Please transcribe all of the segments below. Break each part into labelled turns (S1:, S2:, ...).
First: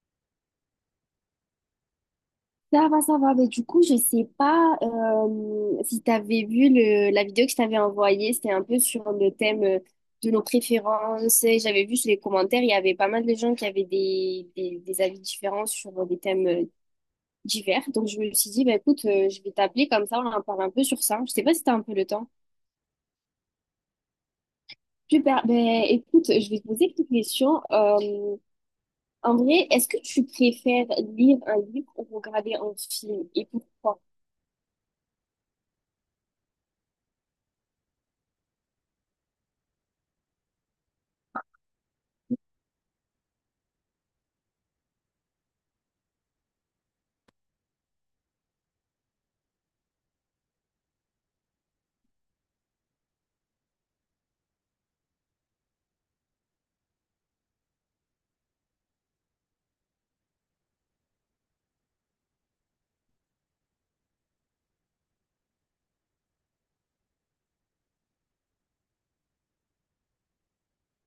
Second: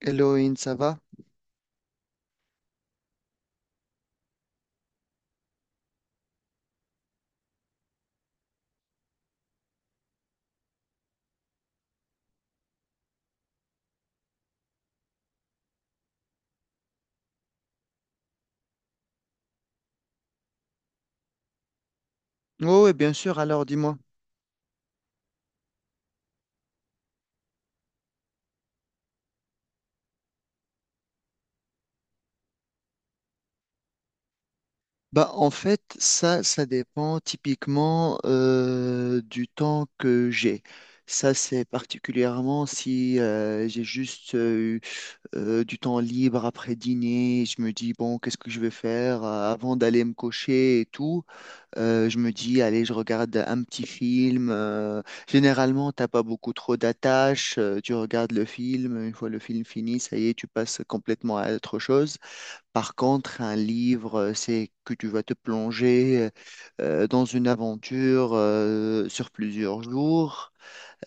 S1: Elohim, ça va?
S2: Ça va, ça va. Mais du coup, je sais pas si tu avais vu la vidéo que je t'avais envoyée. C'était un peu sur le thème de nos préférences. J'avais vu sur les commentaires, il y avait pas mal de gens qui avaient des avis différents sur des thèmes divers. Donc, je me suis dit, bah, écoute, je vais t'appeler comme ça, on en parle un peu sur ça. Je sais pas si tu as un peu le temps.
S1: Oh oui, bien sûr. Alors, dis-moi.
S2: Super. Ben, écoute, je vais te poser quelques questions. En vrai, est-ce que tu préfères lire un livre ou regarder un film, et pourquoi?
S1: Bah, en fait, ça dépend typiquement du temps que j'ai. Ça, c'est particulièrement si j'ai juste eu, du temps libre après dîner. Je me dis, bon, qu'est-ce que je vais faire avant d'aller me coucher et tout. Je me dis, allez, je regarde un petit film. Généralement, t'as pas beaucoup trop d'attaches. Tu regardes le film. Une fois le film fini, ça y est, tu passes complètement à autre chose. Par contre, un livre, c'est que tu vas te plonger dans une aventure sur plusieurs jours.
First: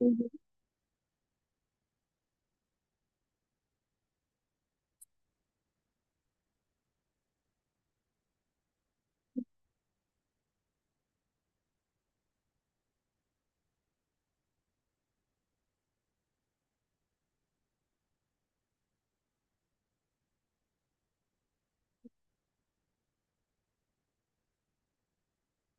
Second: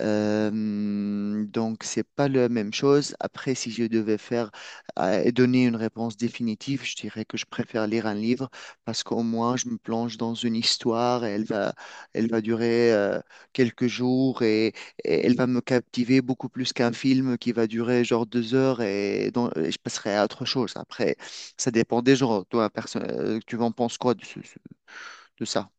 S1: Euh, donc, c'est pas la même chose. Après, si je devais faire et donner une réponse définitive, je dirais que je préfère lire un livre parce qu'au moins, je me plonge dans une histoire et elle va durer quelques jours et elle va me captiver beaucoup plus qu'un film qui va durer genre 2 heures et, dont- et je passerai à autre chose. Après, ça dépend des gens. Toi, tu en penses quoi de, de ça?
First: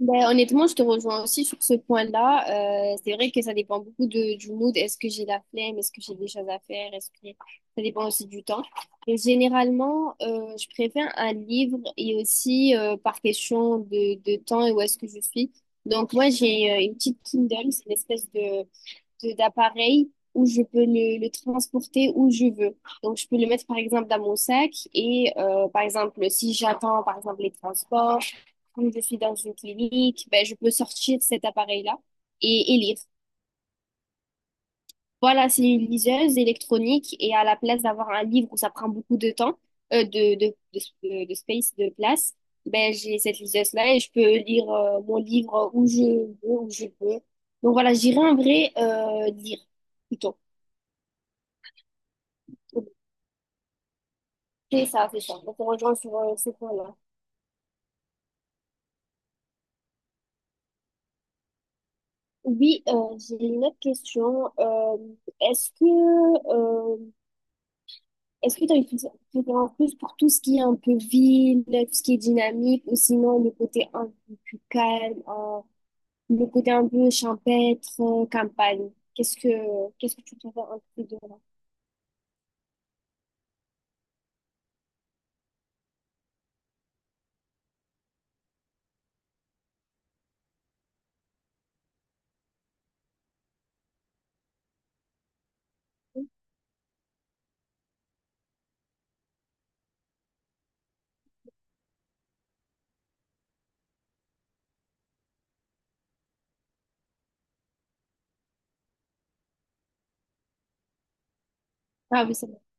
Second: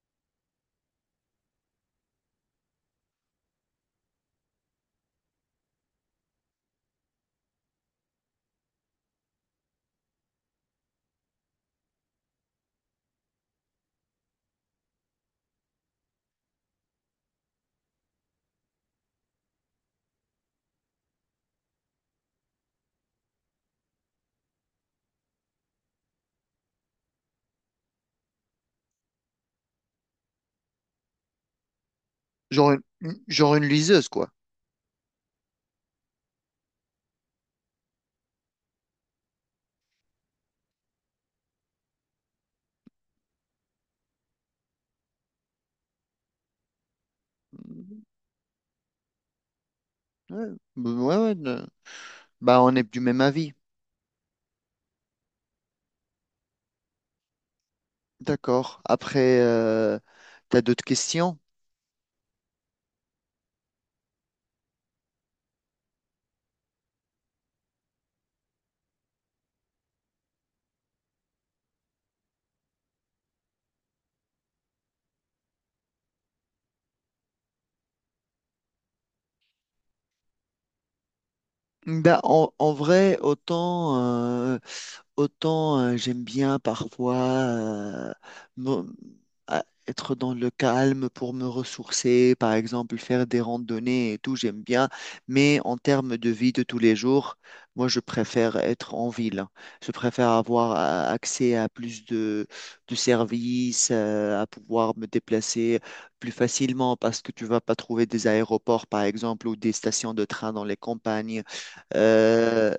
S2: Ben, honnêtement, je te rejoins aussi sur ce point-là. C'est vrai que ça dépend beaucoup du mood. Est-ce que j'ai la flemme? Est-ce que j'ai des choses à faire? Est-ce que ça dépend aussi du temps. Et généralement, je préfère un livre, et aussi par question de temps et où est-ce que je suis. Donc moi, j'ai une petite Kindle, c'est une espèce de d'appareil où je peux le transporter où je veux. Donc, je peux le mettre, par exemple, dans mon sac et, par exemple, si j'attends, par exemple, les transports ou je suis dans une clinique, ben, je peux sortir cet appareil-là
S1: Genre
S2: et lire.
S1: genre une liseuse, quoi.
S2: Voilà, c'est une liseuse électronique, et à la place d'avoir un livre où ça prend beaucoup de temps, de space, de place, ben, j'ai cette liseuse-là et je peux lire, mon livre où je veux, où je peux. Donc voilà, j'irai en vrai, lire plutôt.
S1: Ouais, ouais, ouais. Bah, on est du même avis.
S2: C'est ça, c'est ça. On se rejoint sur ce point-là.
S1: D'accord. Après, t'as d'autres questions?
S2: Oui, j'ai une autre question. Est-ce que euh, est-ce que tu as une préférence plus pour tout ce qui est un peu ville, tout ce qui est dynamique, ou sinon le côté un peu plus calme, le côté un peu champêtre, campagne? Qu'est-ce que tu préfères un peu de là?
S1: Bah, en vrai, autant euh, Autant j'aime bien parfois me- être dans le calme pour me ressourcer, par exemple faire des randonnées et tout, j'aime bien. Mais en termes de vie de tous les jours, moi je préfère être en ville. Je préfère avoir accès à plus de services, à pouvoir me déplacer plus facilement parce que tu vas pas trouver des aéroports, par exemple, ou des stations de train dans les campagnes.
S2: Ah oui, c'est bon.
S1: Euh,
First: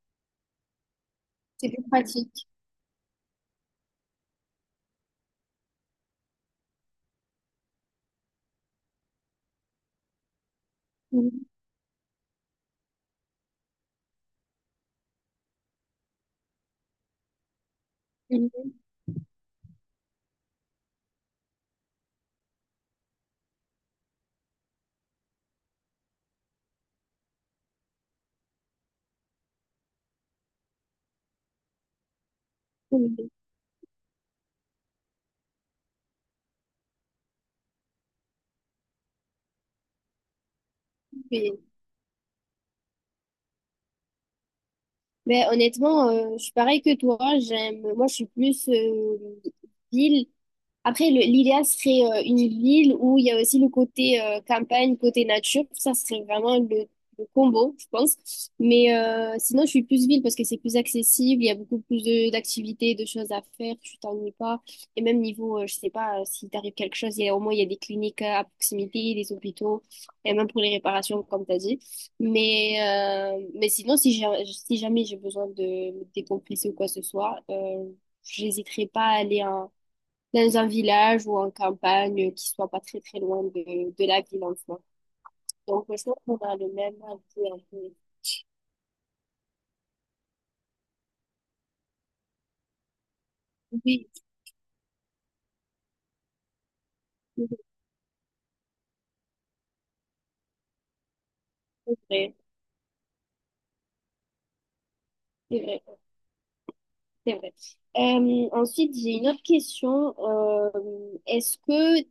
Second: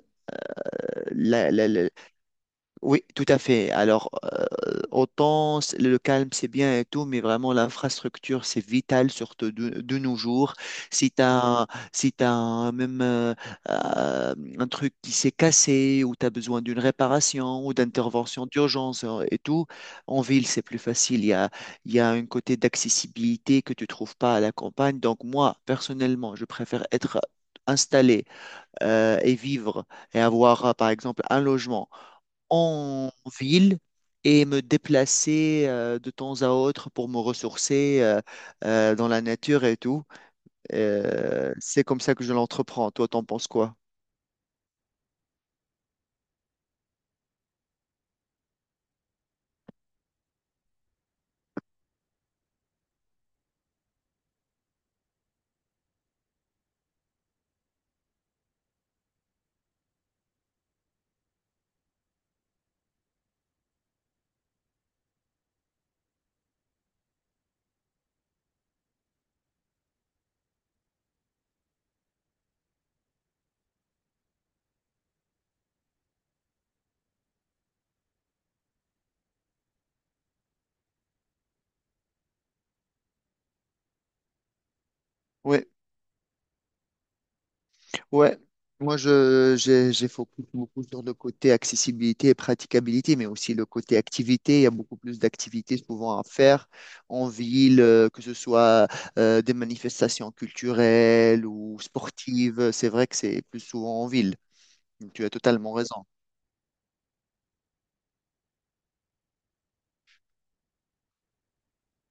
S1: la- la-
S2: C'est plus
S1: la-
S2: pratique.
S1: oui, tout à fait. Alors, autant le calme, c'est bien et tout, mais vraiment l'infrastructure, c'est vital, surtout de nos jours. Si tu
S2: Mhm.
S1: as, si t'as même euh, un truc qui s'est cassé ou tu as besoin d'une réparation ou d'intervention
S2: Mhm.
S1: d'urgence et tout, en ville, c'est plus facile. Il y a un côté d'accessibilité que tu trouves pas à la campagne. Donc, moi, personnellement, je préfère être installé et vivre et avoir, par exemple, un logement en
S2: Mhm.
S1: ville et me déplacer de temps à autre pour me ressourcer dans la nature et tout.
S2: Oui.
S1: C'est comme ça que je l'entreprends. Toi, t'en penses quoi?
S2: Mais honnêtement, je suis pareil que toi. J'aime, moi, je suis plus ville. Après, l'idéal serait une ville où il y a aussi le côté campagne, côté nature. Ça serait vraiment le combo, je pense. Mais sinon, je suis plus ville parce que c'est plus accessible. Il y a beaucoup plus d'activités, de choses à faire. Tu t'ennuies pas. Et même niveau, je sais pas, s'il t'arrive quelque chose, il y a, au moins il y a des cliniques à proximité, des hôpitaux, et même pour les réparations, comme tu as dit. Mais sinon, si jamais j'ai besoin de me décompresser ou quoi que ce soit, j'hésiterai pas à aller dans un village ou en campagne qui soit pas très très loin de la ville en soi.
S1: Ouais,
S2: Donc je pense qu'on a le même avis un peu.
S1: ouais. Moi, j'ai focus beaucoup sur le côté accessibilité et praticabilité, mais aussi le côté
S2: Oui,
S1: activité. Il y a beaucoup plus d'activités souvent à faire en
S2: c'est
S1: ville, que ce soit des manifestations culturelles ou
S2: vrai,
S1: sportives. C'est vrai que c'est plus souvent en ville. Tu as
S2: c'est
S1: totalement
S2: vrai,
S1: raison.
S2: c'est vrai. Ensuite, j'ai une autre question. Est-ce que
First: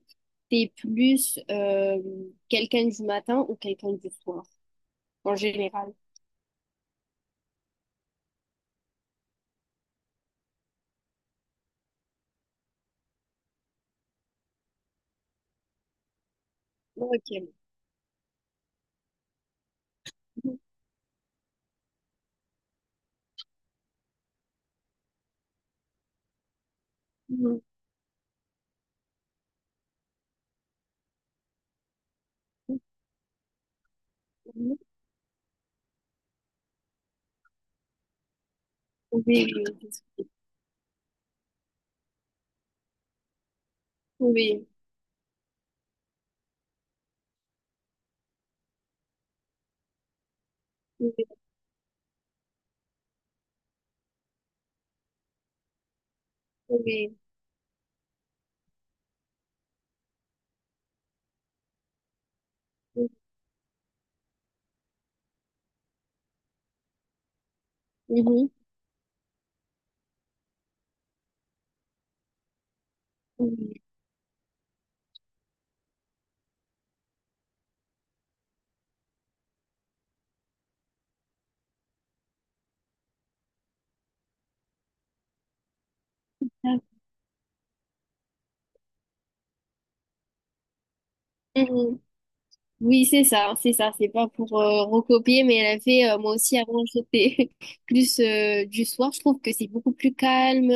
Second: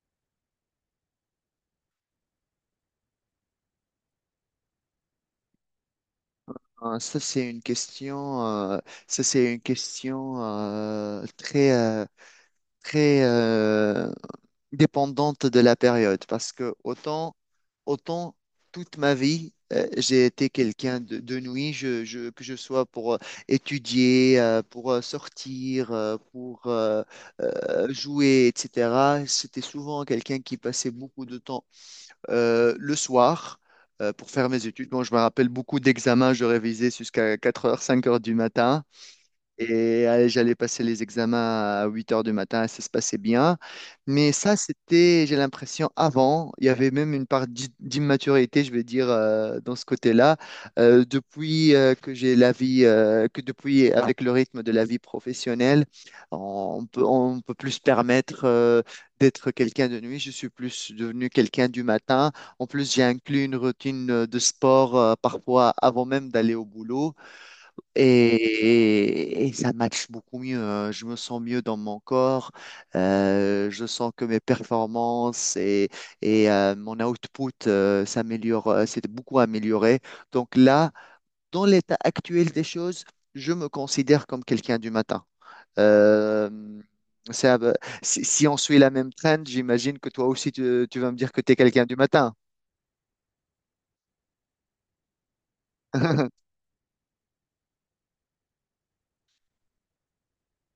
S2: t'es plus quelqu'un du matin ou quelqu'un du soir en général?
S1: Ah, ça, c'est une question, très, très dépendante de la période parce que autant,
S2: Ok.
S1: autant toute ma vie, j'ai été quelqu'un de nuit, que je sois pour étudier, pour sortir, pour
S2: Mhm.
S1: jouer, etc. C'était souvent quelqu'un qui passait beaucoup de temps le soir pour faire mes
S2: Mhm.
S1: études. Bon, je me rappelle beaucoup d'examens, je révisais jusqu'à 4 heures, 5 heures du matin.
S2: Oui,
S1: Et j'allais passer les examens à 8 heures du matin, ça se passait bien. Mais ça,
S2: oui,
S1: c'était, j'ai l'impression, avant, il y avait même une part d'immaturité, je vais dire, dans ce côté-là.
S2: oui,
S1: Depuis que j'ai la vie, que depuis, avec le rythme de la vie professionnelle, on peut,
S2: oui,
S1: on peut plus se permettre d'être quelqu'un de nuit. Je suis plus devenu quelqu'un du matin. En plus, j'ai
S2: oui,
S1: inclus une routine de sport parfois avant même d'aller au boulot.
S2: oui.
S1: Et ça matche beaucoup mieux. Hein. Je me sens mieux dans mon corps.
S2: Mhm.
S1: Je sens que mes performances mon output s'améliore, s'est beaucoup amélioré. Donc là, dans l'état actuel des choses, je me considère comme quelqu'un du matin. Euh, ça va- si on suit la même trend, j'imagine que toi aussi, tu vas me dire que tu es quelqu'un du
S2: Mhm.
S1: matin.
S2: Oui, c'est ça, c'est ça. C'est pas pour recopier, mais elle a fait, moi aussi, avant, j'étais plus du soir. Je trouve que c'est beaucoup plus calme.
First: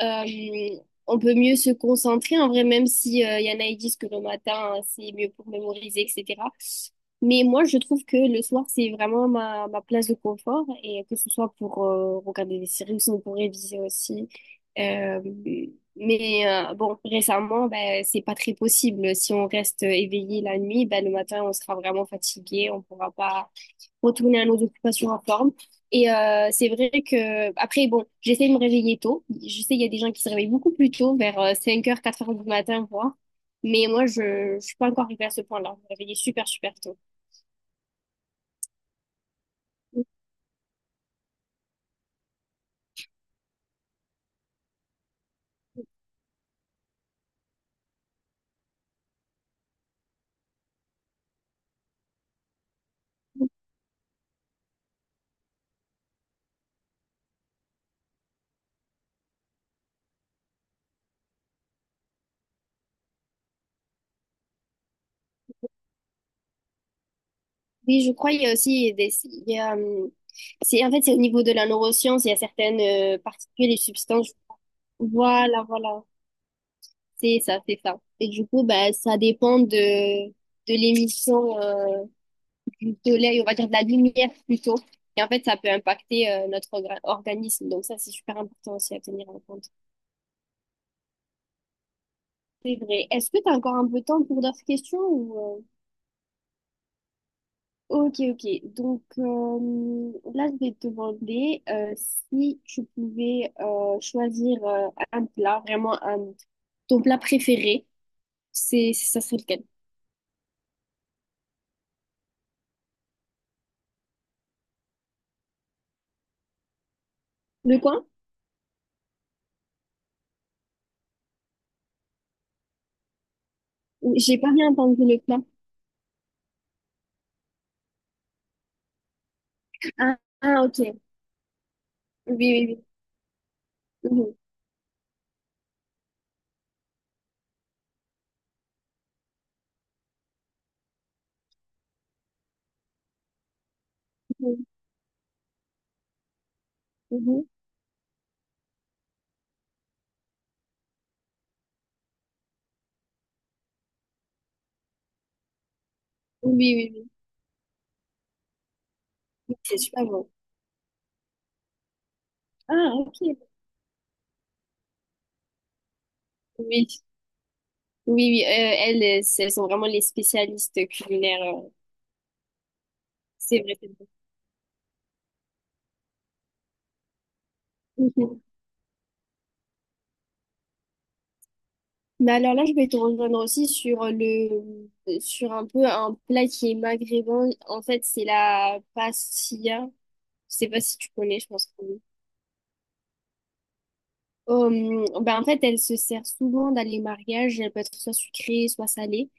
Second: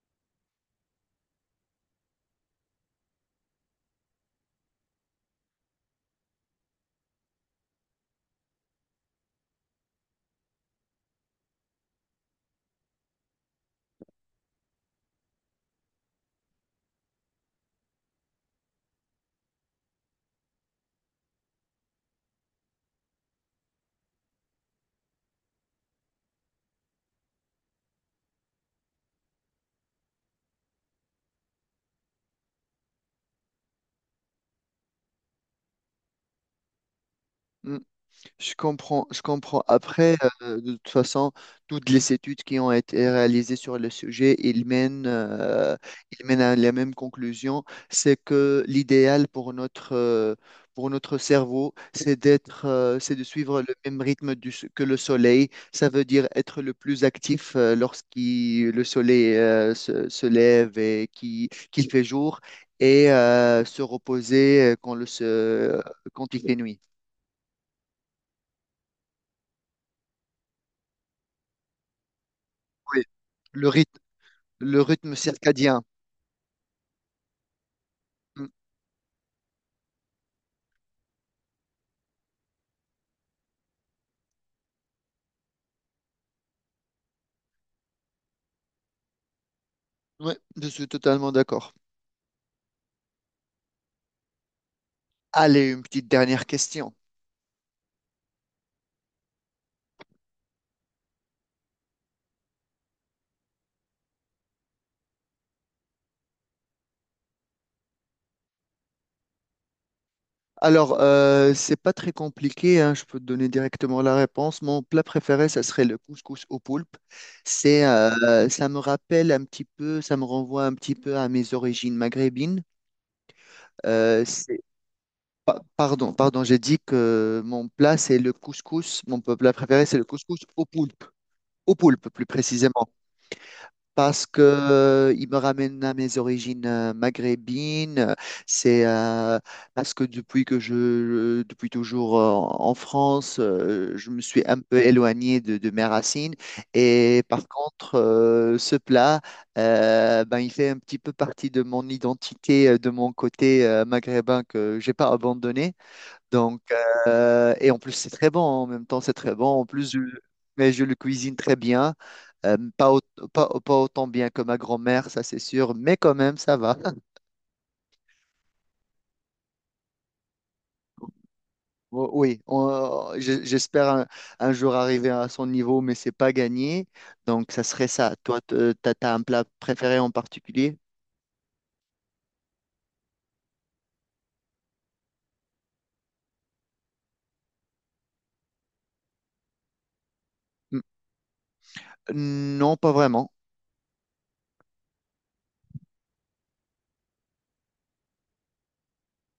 S2: Euh, on peut mieux se concentrer, en vrai, même si y en a qui disent que le matin, hein, c'est mieux pour mémoriser, etc. Mais moi, je trouve que le soir, c'est vraiment ma place de confort, et que ce soit pour regarder des séries ou sinon pour réviser aussi. Euh, mais bon, récemment, ben, c'est pas très possible. Si on reste éveillé la nuit, ben, le matin, on sera vraiment fatigué. On pourra pas retourner à nos occupations en forme. Et c'est vrai que, après, bon, j'essaie de me réveiller tôt. Je sais, il y a des gens qui se réveillent beaucoup plus tôt, vers 5 heures, 4 heures du matin, voire. Mais moi, je suis pas encore arrivée à ce point-là. Je me réveille super, super tôt.
S1: Je comprends, je comprends. Après, de toute façon, toutes les études qui ont été réalisées sur le sujet, ils mènent à la même conclusion, c'est que l'idéal pour notre cerveau, c'est de suivre le même rythme que le soleil. Ça veut dire être le plus actif lorsqu'il le soleil se lève et qu'il fait jour, et se reposer quand il fait nuit.
S2: Oui, je crois qu'il y a aussi des, il y a, c'est, en fait, c'est au niveau de la neuroscience, il y a certaines
S1: Oui, le
S2: particules et
S1: rythme
S2: substances.
S1: Le rythme
S2: Voilà,
S1: circadien.
S2: voilà. C'est ça, c'est ça. Et
S1: Mm.
S2: du coup, bah, ça dépend de l'émission du soleil, on va dire de la lumière plutôt. Et en fait, ça peut impacter notre organisme. Donc ça, c'est super important aussi à tenir en compte.
S1: Ouais, je suis totalement d'accord.
S2: C'est vrai. Est-ce que tu as encore un peu de temps pour d'autres questions, ou
S1: Allez, une petite dernière question.
S2: Ok, ok. Donc là, je vais te demander si tu pouvais choisir un plat, vraiment un… ton plat préféré, c'est, ça serait lequel?
S1: Alors, c'est pas très compliqué, hein, je peux te donner directement la réponse. Mon plat préféré, ça serait le couscous au poulpe.
S2: Le
S1: C'est,
S2: quoi?
S1: ça me rappelle un petit peu, ça me renvoie un petit peu à mes origines maghrébines. Euh,
S2: J'ai pas
S1: c'est-
S2: bien entendu le plat.
S1: Pardon, pardon, j'ai dit que mon plat, c'est le couscous. Mon plat préféré, c'est le
S2: Ah,
S1: couscous
S2: ah,
S1: au
S2: ok. Oui,
S1: poulpe. Au poulpe, plus
S2: oui,
S1: précisément.
S2: oui.
S1: Parce
S2: Mhm,
S1: que il me ramène à mes origines maghrébines. C'est Parce que depuis toujours en France, je me suis un
S2: mhm,
S1: peu éloigné de mes racines. Et
S2: mhm.
S1: par contre, ce plat, ben, il fait un petit peu partie de mon identité, de mon côté maghrébin que j'ai pas abandonné.
S2: Oui,
S1: Donc,
S2: oui, oui.
S1: et en plus, c'est très bon. En même temps, c'est très bon.
S2: Oui,
S1: En
S2: c'est
S1: plus,
S2: super bon.
S1: mais je le cuisine très bien. Pas,
S2: Ah,
S1: au-
S2: ok.
S1: pas, pas autant bien que ma grand-mère, ça c'est sûr, mais quand même, ça va.
S2: Oui, oui, oui. Euh, elles, c'est- elles sont vraiment les spécialistes culinaires. Euh.
S1: Oui,
S2: C'est vrai,
S1: j'espère
S2: c'est
S1: un,
S2: vrai.
S1: un jour arriver à son niveau, mais c'est pas gagné. Donc, ça serait ça.
S2: Mhm.
S1: Toi, t'as un plat préféré en particulier?
S2: Mais alors là, je vais te rejoindre aussi sur sur un peu un plat qui est maghrébin. En fait, c'est la pastilla. Je sais pas
S1: N-
S2: si tu connais, je pense que oui.
S1: Non, pas vraiment.
S2: Ben en fait, elle se sert souvent dans les mariages. Elle peut être soit sucrée, soit salée.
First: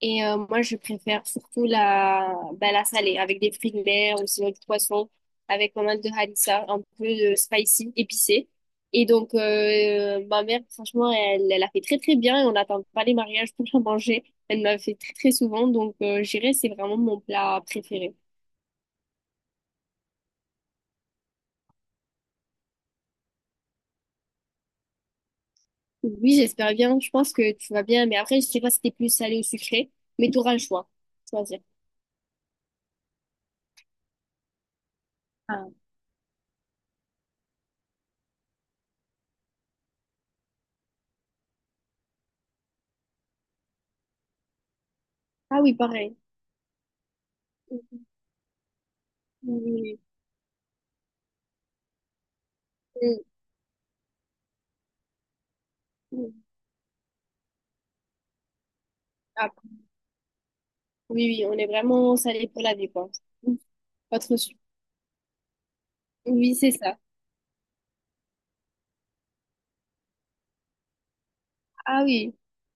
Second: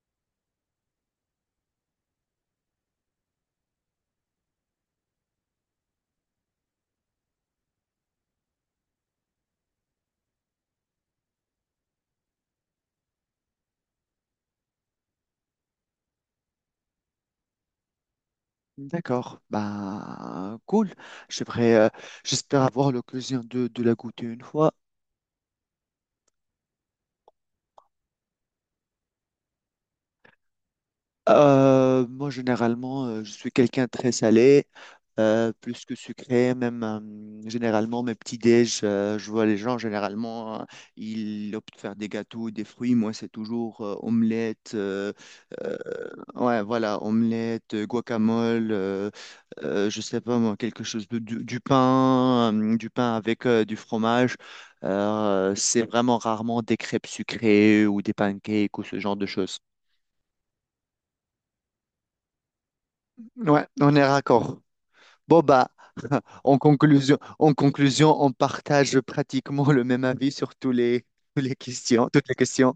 S2: Et moi, je préfère surtout bah, la salée, avec des fruits de mer ou sinon du poisson, avec pas mal de harissa, un peu de spicy, épicé. Et donc, ma mère, franchement, elle a fait très très bien et on n'attend pas les mariages pour la manger. Elle m'a fait très très souvent, donc je dirais c'est vraiment mon plat préféré.
S1: D'accord. Bah, cool. J'aimerais, euh, j'espère avoir l'occasion de la goûter une fois.
S2: Oui, j'espère bien, je pense que tu vas bien, mais après, je sais pas si t'es plus salé ou sucré, mais tu auras le choix, choisir.
S1: Moi, généralement, je suis quelqu'un de très salé,
S2: Ah.
S1: plus que sucré. Même généralement, mes petits déj, je vois les gens généralement, ils optent pour faire des gâteaux, des fruits. Moi, c'est toujours omelette,
S2: Ah oui,
S1: euh,
S2: pareil.
S1: ouais, voilà, omelette,
S2: Oui,
S1: guacamole,
S2: oui,
S1: je sais pas moi, quelque chose du pain, du pain
S2: oui.
S1: avec du fromage. C'est vraiment
S2: Mm, mm.
S1: rarement des crêpes sucrées ou des pancakes ou ce genre de
S2: Ah,
S1: choses.
S2: oui, oui, on est vraiment salé pour la vie, quoi.
S1: Ouais, on est
S2: Pas trop su-
S1: raccord. Bon, bah,
S2: Oui,
S1: en
S2: c'est ça.
S1: conclusion, en conclusion, on partage pratiquement le même avis sur tous les,
S2: Ah
S1: toutes
S2: oui,
S1: les questions.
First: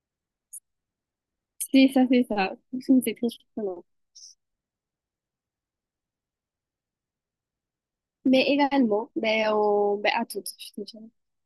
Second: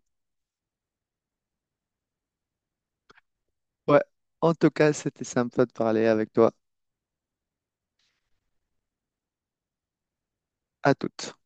S2: c'est ça, c'est ça. C'est très surprenant.
S1: Ouais, en tout cas, c'était sympa de parler avec toi.
S2: Mais également, ben, on, ben, à toutes.
S1: À toutes.